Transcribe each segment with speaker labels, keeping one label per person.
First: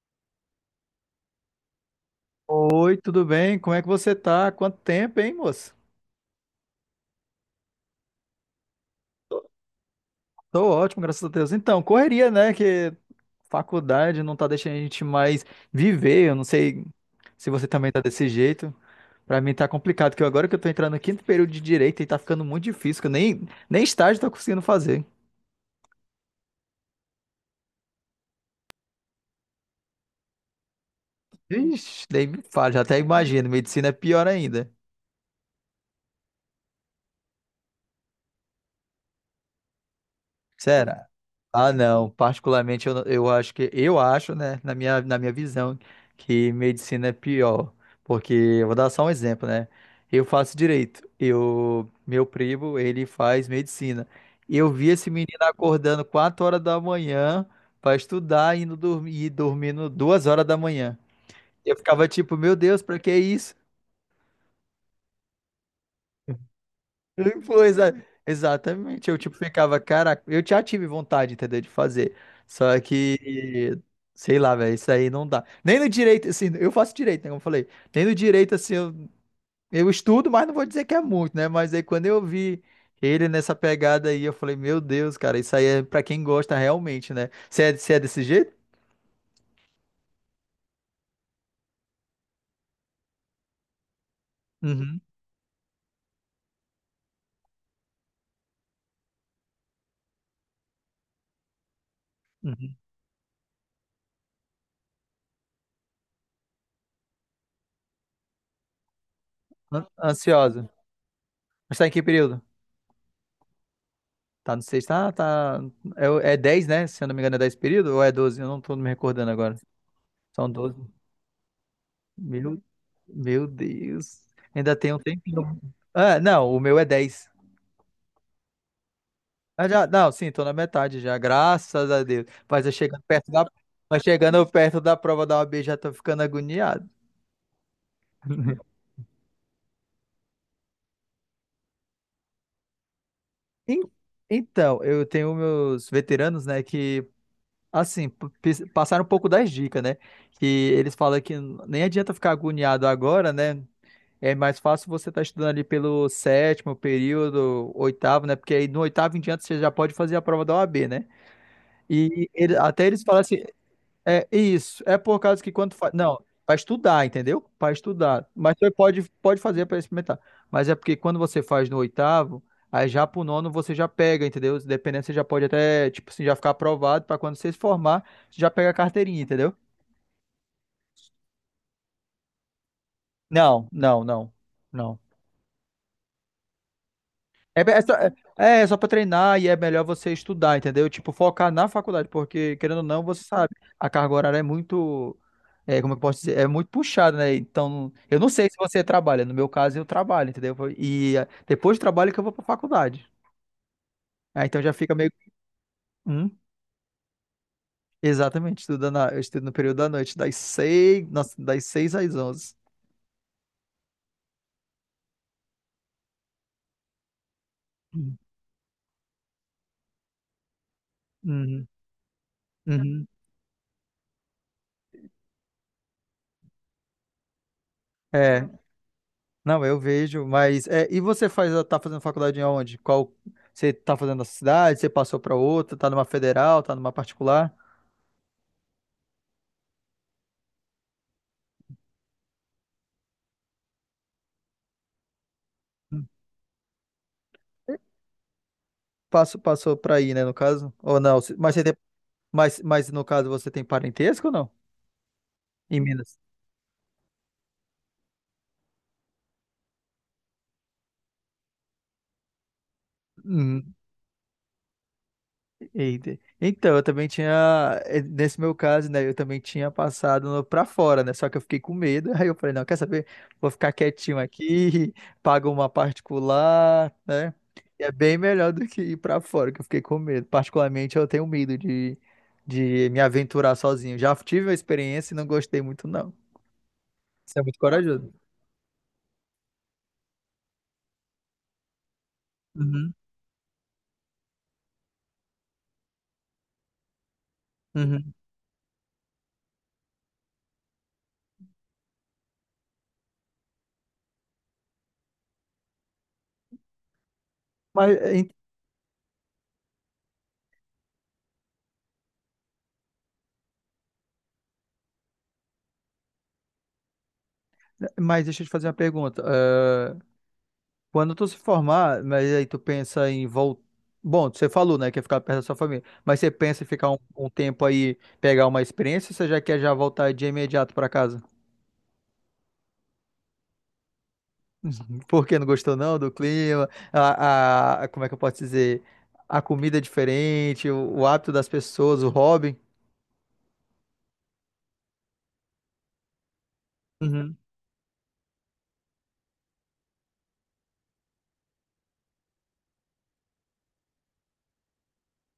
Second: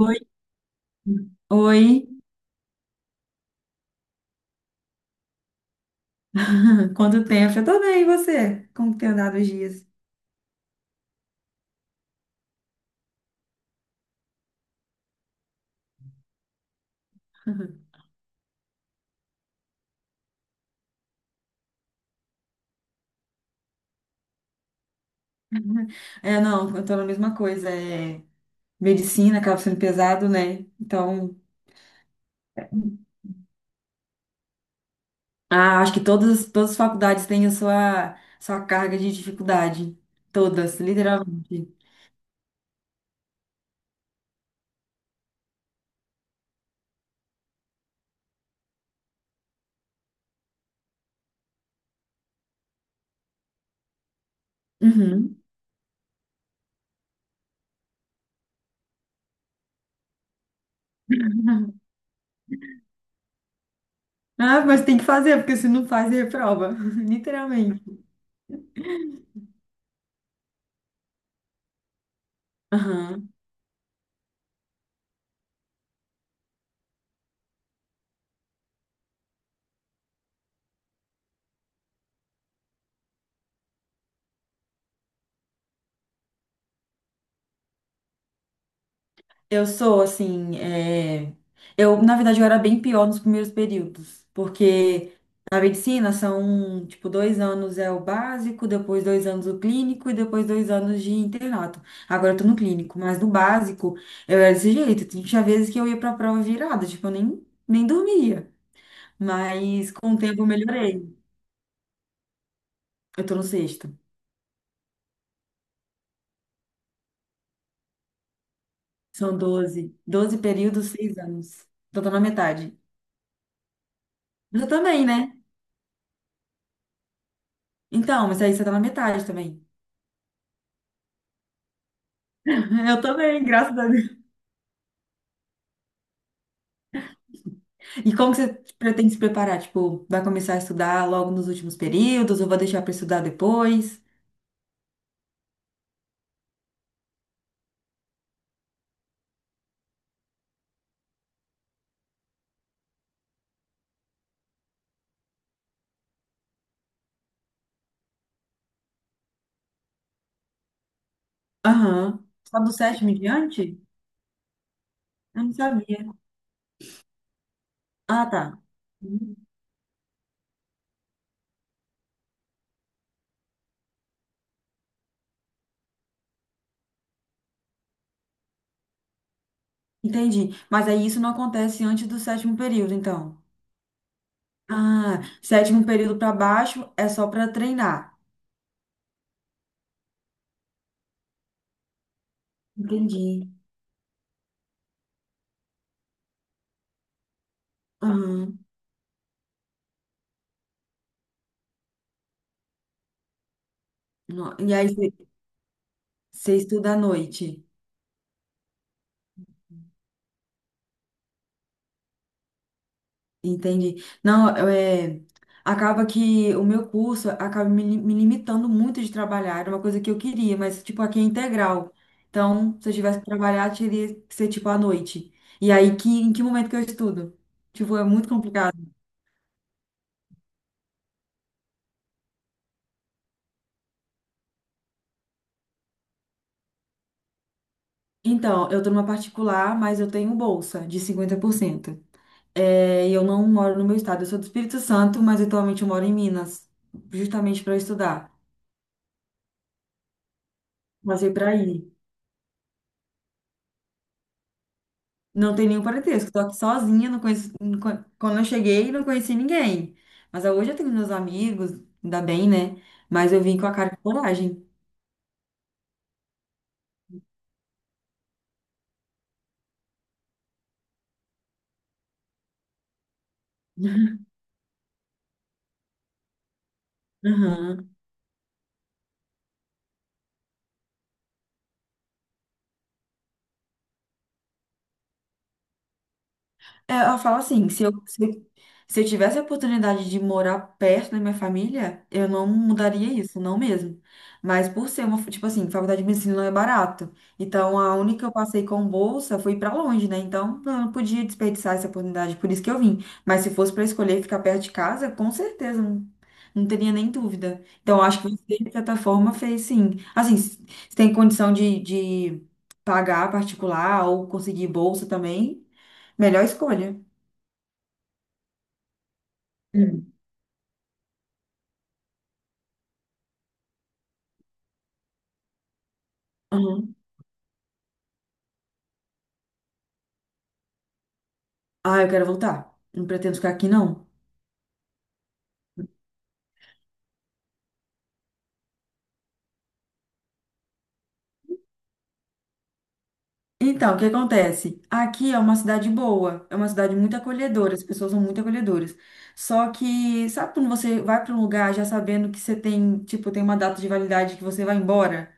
Speaker 1: Oi, oi.
Speaker 2: Oi, tudo bem? Como é que você tá? Quanto tempo, hein, moço?
Speaker 1: Quanto tempo? Eu tô bem, e você? Como que tem andado os dias?
Speaker 2: Tô ótimo, graças a Deus. Então, correria, né? Que faculdade não tá deixando a gente mais viver. Eu não sei se você também tá desse jeito. Pra mim tá complicado, que agora que eu tô entrando no quinto período de direito e tá ficando muito difícil, que eu nem estágio tô conseguindo fazer.
Speaker 1: É, não, eu tô na mesma coisa, é medicina acaba sendo pesado, né? Então,
Speaker 2: Ixi, nem me fala, já até imagino. Medicina é pior ainda.
Speaker 1: ah, acho que todas as faculdades têm a sua carga de dificuldade, todas,
Speaker 2: Será? Ah,
Speaker 1: literalmente.
Speaker 2: não. Particularmente, eu, não- eu acho, né, na minha visão, que medicina é pior. Porque eu vou dar só um exemplo, né? Eu faço direito. Meu primo, ele faz medicina. E eu vi esse menino
Speaker 1: Uhum.
Speaker 2: acordando 4 horas da manhã para estudar, indo dormir e dormindo 2 horas da manhã. Eu ficava tipo, meu Deus, para que isso?
Speaker 1: Ah, mas tem que fazer, porque se não faz, reprova,
Speaker 2: Foi,
Speaker 1: literalmente.
Speaker 2: exatamente. Eu, tipo, ficava, caraca, eu já tive vontade, entendeu, de fazer. Só que, sei lá, velho, isso aí não dá. Nem no direito, assim, eu faço direito, né, como eu falei. Nem no direito, assim, eu estudo, mas não vou dizer que é muito, né? Mas aí quando eu vi ele nessa pegada aí, eu falei, meu Deus, cara, isso aí é pra quem gosta realmente, né? Você é desse jeito?
Speaker 1: Eu sou, assim, é, eu, na verdade, eu era bem pior nos primeiros períodos,
Speaker 2: Uhum,
Speaker 1: porque na medicina são, tipo, 2 anos é o básico, depois 2 anos o clínico e depois 2 anos de internato. Agora eu tô no
Speaker 2: uhum.
Speaker 1: clínico, mas no básico eu era desse jeito. Tinha vezes que eu ia pra prova virada, tipo, eu nem dormia, mas com o tempo eu
Speaker 2: Ansiosa.
Speaker 1: melhorei.
Speaker 2: Mas tá em que período?
Speaker 1: Eu tô no sexto.
Speaker 2: Tá no sexto, ah, tá. É, é 10, né? Se eu não me engano, é 10 período ou é 12. Eu não tô me recordando
Speaker 1: São
Speaker 2: agora.
Speaker 1: doze
Speaker 2: São 12.
Speaker 1: períodos, 6 anos. Então tô na
Speaker 2: Meu,
Speaker 1: metade.
Speaker 2: meu Deus.
Speaker 1: Você
Speaker 2: Ainda tem um
Speaker 1: também, né?
Speaker 2: tempinho. Ah, não, o meu é 10.
Speaker 1: Então, mas aí você tá na metade também.
Speaker 2: Ah, já, não, sim, tô na metade já, graças a Deus.
Speaker 1: Eu também, graças a
Speaker 2: Mas
Speaker 1: Deus.
Speaker 2: chegando perto da prova da OAB já tô ficando agoniado.
Speaker 1: E como que você pretende se preparar? Tipo, vai começar a estudar logo nos últimos períodos ou vai deixar para estudar
Speaker 2: En-
Speaker 1: depois?
Speaker 2: Então, eu tenho meus veteranos, né, que, assim, passaram um pouco das dicas, né? Que eles falam que nem adianta ficar agoniado agora, né? É mais fácil você estar estudando ali pelo sétimo período, oitavo, né? Porque aí no oitavo em diante você já pode fazer a prova da OAB, né?
Speaker 1: Aham.
Speaker 2: E ele-
Speaker 1: Só do
Speaker 2: até eles
Speaker 1: sétimo em
Speaker 2: falam assim,
Speaker 1: diante?
Speaker 2: é isso, é por causa
Speaker 1: Eu
Speaker 2: que
Speaker 1: não
Speaker 2: quando faz.
Speaker 1: sabia.
Speaker 2: Não, para estudar, entendeu? Para estudar.
Speaker 1: Ah,
Speaker 2: Mas
Speaker 1: tá.
Speaker 2: você pode,
Speaker 1: Uhum.
Speaker 2: pode fazer para experimentar. Mas é porque quando você faz no oitavo, aí já pro nono você já pega, entendeu? Dependendo, você já pode até, tipo assim, já ficar aprovado para quando você se formar, você já pega a carteirinha, entendeu?
Speaker 1: Entendi. Mas aí isso não acontece antes do sétimo período, então.
Speaker 2: Não, não, não. Não.
Speaker 1: Ah, sétimo período para baixo é só para
Speaker 2: É, be- é, só, é,
Speaker 1: treinar.
Speaker 2: é é só pra treinar e é melhor você estudar, entendeu? Tipo, focar na faculdade, porque, querendo ou não, você
Speaker 1: Entendi.
Speaker 2: sabe, a carga horária é muito, é, como eu posso dizer, é muito puxada, né? Então, eu não sei se
Speaker 1: Aham.
Speaker 2: você trabalha, no meu caso, eu trabalho, entendeu? E é, depois do trabalho que eu vou pra faculdade. Ah, então já
Speaker 1: E aí
Speaker 2: fica meio.
Speaker 1: você
Speaker 2: Hum,
Speaker 1: você estuda à noite?
Speaker 2: Exatamente, eu estudo no período da noite, das 6, nossa, das 6 às 11.
Speaker 1: Entendi. Não, eu, acaba que o meu curso acaba me limitando muito de trabalhar. Era uma coisa que eu queria, mas, tipo, aqui é
Speaker 2: Uhum,
Speaker 1: integral. Então, se eu
Speaker 2: uhum.
Speaker 1: tivesse que trabalhar, teria que ser, tipo, à noite. E aí, em que momento que eu estudo? Tipo, é muito
Speaker 2: É.
Speaker 1: complicado.
Speaker 2: Não, eu vejo, mas é, tá fazendo faculdade em onde? Qual você tá fazendo na cidade? Você passou para outra? Tá numa federal? Tá numa particular?
Speaker 1: Então, eu tô numa particular, mas eu tenho bolsa de 50%. É, e eu não moro no meu estado. Eu sou do Espírito Santo, mas atualmente eu moro
Speaker 2: Hum.
Speaker 1: em Minas, justamente para estudar.
Speaker 2: Passou para aí, né, no caso? Ou não?
Speaker 1: Passei para
Speaker 2: Mas você tem,
Speaker 1: aí.
Speaker 2: mas, mas no caso você tem parentesco ou não?
Speaker 1: Não tem
Speaker 2: Em
Speaker 1: nenhum
Speaker 2: Minas?
Speaker 1: parentesco. Estou aqui sozinha, não conheço, não con- quando eu cheguei, não conheci ninguém. Mas hoje eu tenho meus amigos, ainda bem, né? Mas eu vim com a cara de coragem.
Speaker 2: Eita. Então, eu também tinha, nesse meu caso, né, eu também tinha passado pra fora, né, só que eu fiquei com medo, aí eu falei, não, quer saber? Vou ficar quietinho aqui, pago uma particular, né, e é
Speaker 1: Aham.
Speaker 2: bem melhor do que ir pra fora, que eu fiquei com medo. Particularmente, eu tenho medo de me aventurar sozinho. Já tive a experiência e não gostei muito, não.
Speaker 1: É, ela
Speaker 2: Você
Speaker 1: fala
Speaker 2: é muito
Speaker 1: assim, se eu,
Speaker 2: corajoso.
Speaker 1: se eu, se eu tivesse a oportunidade de morar perto da minha família, eu não
Speaker 2: Uhum,
Speaker 1: mudaria isso, não mesmo. Mas por ser uma, tipo assim, faculdade de medicina não é barato. Então, a
Speaker 2: uhum.
Speaker 1: única que eu passei com bolsa foi pra longe, né? Então, eu não podia desperdiçar essa oportunidade, por isso que eu vim. Mas se fosse pra escolher ficar perto de casa, com certeza, não, não teria nem dúvida.
Speaker 2: Mas,
Speaker 1: Então, eu acho
Speaker 2: eh,
Speaker 1: que você, de certa forma, fez sim. Assim, se tem condição de pagar particular ou conseguir bolsa também, melhor escolha.
Speaker 2: mas deixa eu te fazer uma pergunta.
Speaker 1: Hum,
Speaker 2: Quando tu se formar, mas aí tu pensa em voltar. Bom, você falou, né, que ia ficar perto da sua família. Mas você pensa em ficar
Speaker 1: aham.
Speaker 2: um tempo aí, pegar uma experiência, ou você já quer já voltar de imediato pra casa?
Speaker 1: Ah, eu quero voltar. Não pretendo ficar aqui, não.
Speaker 2: Porque não gostou não do clima? Como é que eu posso dizer? A comida é diferente, o hábito das pessoas, o hobby.
Speaker 1: Então, o que acontece? Aqui é uma cidade boa, é uma cidade muito
Speaker 2: Uhum,
Speaker 1: acolhedora, as pessoas são muito acolhedoras. Só que, sabe quando você vai para um lugar já sabendo que você tem, tipo, tem uma data de validade que você vai embora?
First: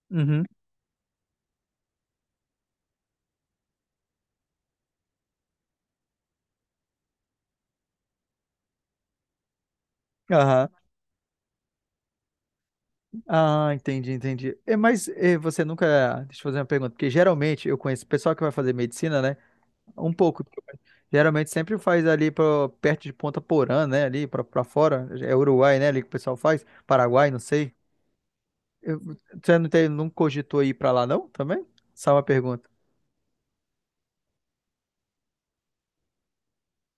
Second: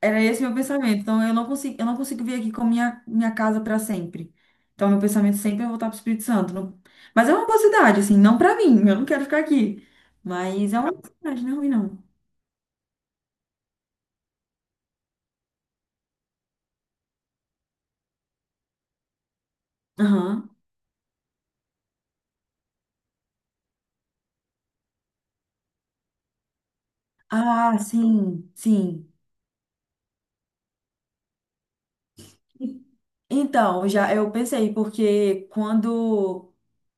Speaker 1: Era esse
Speaker 2: uhum,
Speaker 1: meu pensamento. Então, eu não consigo vir aqui com minha casa para sempre. Então, meu pensamento sempre é voltar para o Espírito Santo. Mas é uma boa cidade, assim, não para mim, eu não quero ficar aqui.
Speaker 2: aham.
Speaker 1: Mas é uma boa cidade, não é ruim, não.
Speaker 2: Ah, entendi, entendi. É, mas é, você nunca. Deixa eu fazer uma pergunta, porque geralmente eu conheço o pessoal que vai fazer medicina, né? Um pouco.
Speaker 1: Aham.
Speaker 2: Geralmente sempre faz ali perto de Ponta Porã, né? Ali pra fora. É Uruguai, né? Ali que o pessoal faz. Paraguai, não sei.
Speaker 1: Ah, sim,
Speaker 2: Eu-
Speaker 1: sim.
Speaker 2: você não cogitou ir pra lá, não? Também? Só uma pergunta.
Speaker 1: Então, já eu pensei, porque quando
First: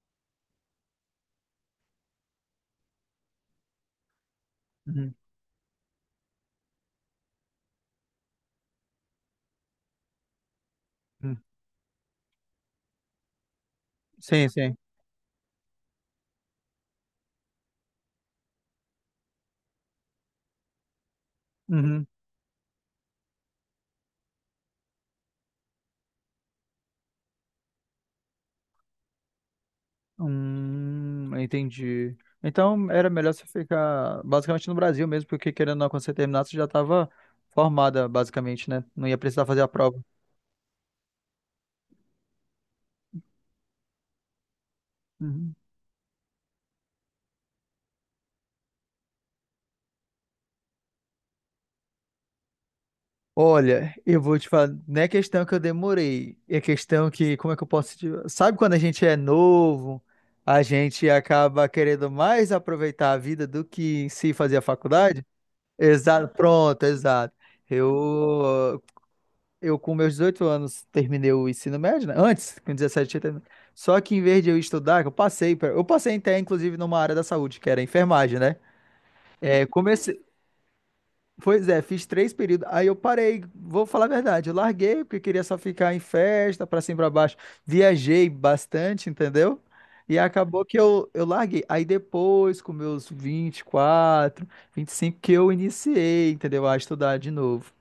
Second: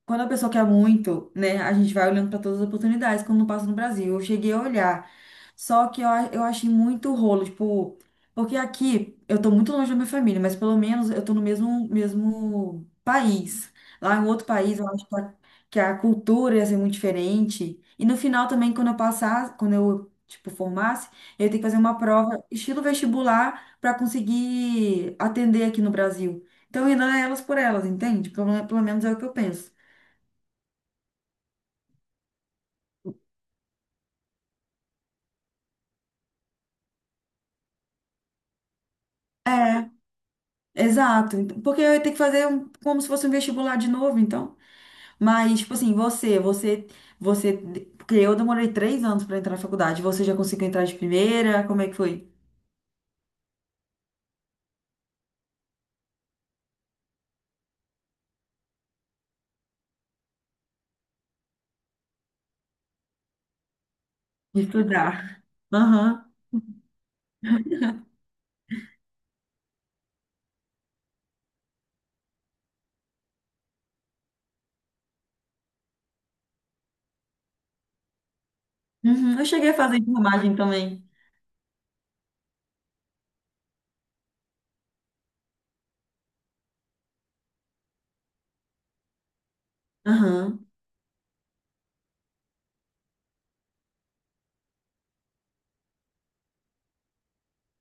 Speaker 1: quando a pessoa quer muito, né, a gente vai olhando para todas as oportunidades, como não passa no Brasil. Eu cheguei a olhar.
Speaker 2: Uhum.
Speaker 1: Só que eu achei muito rolo, tipo, porque aqui eu tô muito longe da minha família, mas pelo menos eu tô no
Speaker 2: Uhum.
Speaker 1: mesmo país. Lá em outro
Speaker 2: Sim, sim.
Speaker 1: país, eu acho que a cultura ia ser muito diferente. E no final também, quando eu, tipo, formasse, eu ia ter que fazer uma
Speaker 2: Uhum.
Speaker 1: prova estilo vestibular para conseguir atender aqui no Brasil. Então, ainda é elas por elas, entende? Pelo menos é o que eu penso.
Speaker 2: Entendi. Então era melhor você ficar basicamente no Brasil mesmo, porque querendo ou não, quando você terminasse, você já estava formada, basicamente, né? Não ia precisar fazer a
Speaker 1: É,
Speaker 2: prova.
Speaker 1: exato. Então, porque eu ia ter que fazer como se fosse um vestibular de novo, então.
Speaker 2: Uhum.
Speaker 1: Mas, tipo assim, você. Porque eu demorei 3 anos para entrar na faculdade. Você já conseguiu entrar de primeira? Como é que foi?
Speaker 2: Olha, eu vou te falar, não é questão que eu demorei, é questão que, como é que eu posso te. Sabe quando a gente é novo, a gente acaba querendo mais aproveitar a vida do que em si fazer a faculdade?
Speaker 1: Estudar.
Speaker 2: Exato,
Speaker 1: Aham.
Speaker 2: pronto, exato. Eu, eu com meus 18 anos terminei o ensino médio, né? Antes, com 17 eu terminei. Só que em vez de eu estudar, que eu passei até inclusive numa área da saúde, que era enfermagem, né?
Speaker 1: Uhum. Eu
Speaker 2: É,
Speaker 1: cheguei a fazer
Speaker 2: comecei.
Speaker 1: enfermagem também.
Speaker 2: Pois é, fiz três períodos. Aí eu parei, vou falar a verdade, eu larguei porque queria só ficar em festa, pra cima e pra baixo. Viajei bastante, entendeu? E acabou
Speaker 1: Aham.
Speaker 2: que eu larguei. Aí depois, com meus vinte, 24, 25 que eu iniciei, entendeu? A estudar de novo.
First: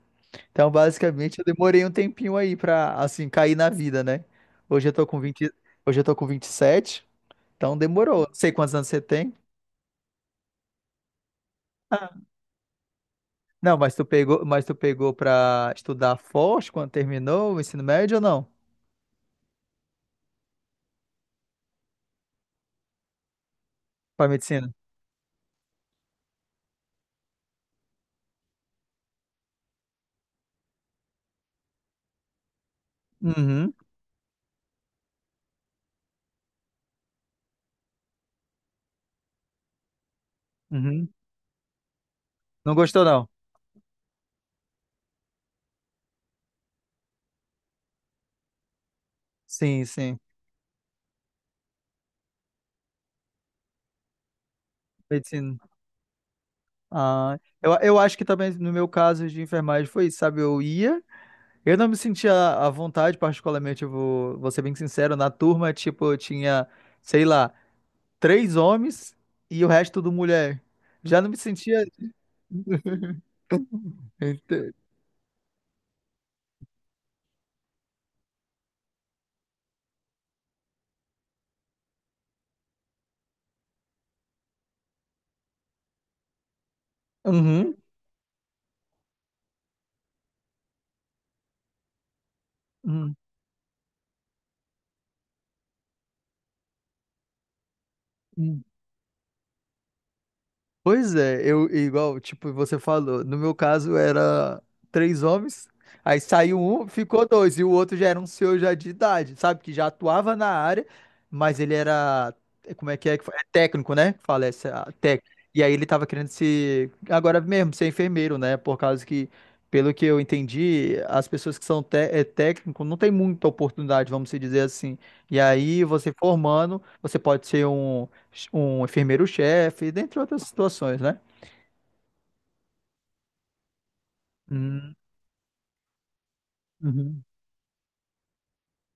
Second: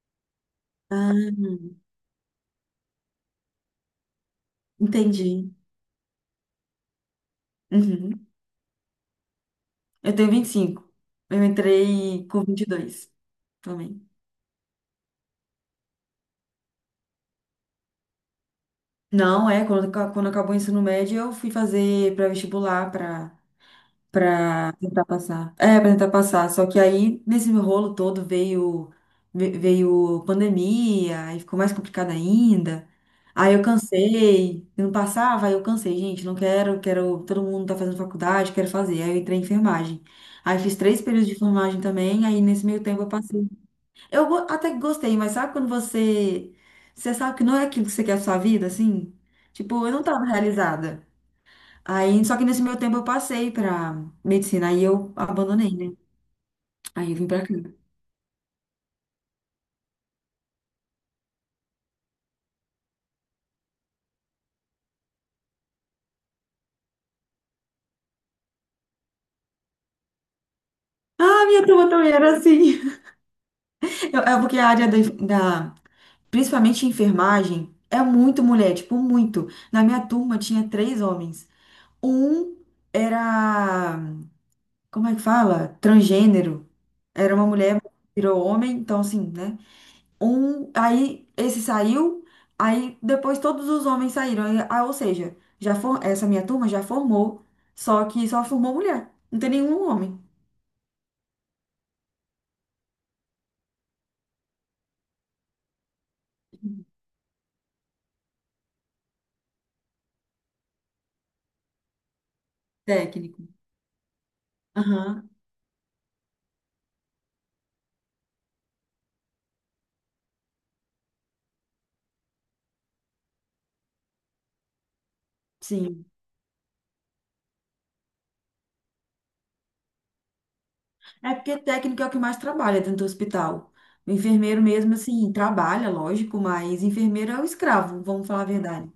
Speaker 2: Então,
Speaker 1: Ah,
Speaker 2: basicamente, eu demorei um tempinho aí pra, assim, cair na vida, né? Hoje eu tô com 20
Speaker 1: entendi.
Speaker 2: hoje eu tô com 27, então demorou.
Speaker 1: Uhum.
Speaker 2: Não sei quantos anos você tem.
Speaker 1: Eu tenho 25. Eu entrei com 22
Speaker 2: Não, mas tu
Speaker 1: também.
Speaker 2: pegou, mas tu pegou pra estudar forte quando terminou o ensino médio ou não?
Speaker 1: Não, quando acabou o ensino médio, eu fui fazer pré-vestibular para
Speaker 2: Pra medicina?
Speaker 1: para tentar passar. É, para tentar passar. Só que aí, nesse rolo todo, veio pandemia, aí ficou mais complicado ainda. Aí eu
Speaker 2: Uhum,
Speaker 1: cansei, eu não passava, aí eu cansei, gente, não quero, quero, todo mundo tá fazendo faculdade, quero fazer. Aí eu entrei em enfermagem. Aí fiz três
Speaker 2: uhum.
Speaker 1: períodos de enfermagem também, aí nesse
Speaker 2: Não
Speaker 1: meio tempo
Speaker 2: gostou,
Speaker 1: eu
Speaker 2: não?
Speaker 1: passei. Até que gostei, mas sabe quando você sabe que não é aquilo que você quer a sua vida, assim?
Speaker 2: Sim,
Speaker 1: Tipo, eu não
Speaker 2: sim.
Speaker 1: tava realizada. Aí, só que nesse meu tempo eu passei pra medicina, aí eu
Speaker 2: Medicina.
Speaker 1: abandonei, né? Aí eu vim
Speaker 2: Ah,
Speaker 1: pra cá.
Speaker 2: eu acho que também no meu caso de enfermagem foi isso, sabe? Eu não me sentia à vontade, particularmente, eu vou ser bem sincero, na turma, tipo, eu tinha, sei lá, três homens e o resto tudo mulher. Já não me
Speaker 1: Ah, minha
Speaker 2: sentia.
Speaker 1: turma também era assim. É porque a
Speaker 2: Ente-
Speaker 1: área da- principalmente enfermagem, é muito mulher, tipo, muito. Na minha turma tinha três homens. Um era, como é que fala? Transgênero. Era uma
Speaker 2: Uhum.
Speaker 1: mulher, virou homem, então assim, né? Um, aí esse saiu, aí
Speaker 2: Uhum.
Speaker 1: depois todos os homens saíram. Aí, ah, ou seja, essa minha turma já formou, só que só
Speaker 2: Uhum.
Speaker 1: formou mulher. Não tem nenhum homem.
Speaker 2: Pois é, eu igual, tipo, você falou, no meu caso era três homens, aí saiu um, ficou dois, e o outro já era um senhor já de idade, sabe? Que já atuava na área, mas ele era, é, como é que fala?
Speaker 1: Técnico.
Speaker 2: É técnico, né? Que fala essa,
Speaker 1: Aham,
Speaker 2: técnico. E aí ele tava querendo se, agora mesmo, ser enfermeiro, né? Por causa que, pelo que eu entendi, as pessoas que são técnico não tem muita oportunidade, vamos se dizer assim. E aí
Speaker 1: sim.
Speaker 2: você formando, você pode ser um enfermeiro-chefe, dentre outras situações, né?
Speaker 1: É porque técnico é o que mais trabalha dentro do hospital. O enfermeiro
Speaker 2: Hum,
Speaker 1: mesmo, assim, trabalha, lógico, mas
Speaker 2: uhum,
Speaker 1: enfermeiro é o escravo, vamos falar a verdade.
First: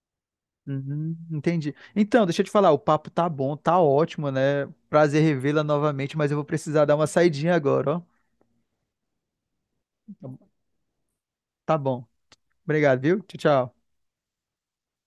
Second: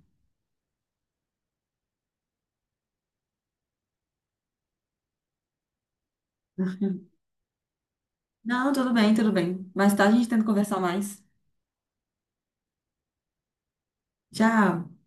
Speaker 2: uhum, entendi. Então, deixa eu te falar, o papo tá bom, tá ótimo, né? Prazer revê-la novamente, mas eu vou precisar dar uma saidinha agora, ó.
Speaker 1: Não, tudo bem, tudo bem. Mais tarde a gente tenta conversar mais.
Speaker 2: Tá bom. Obrigado, viu? Tchau, tchau.
Speaker 1: Tchau.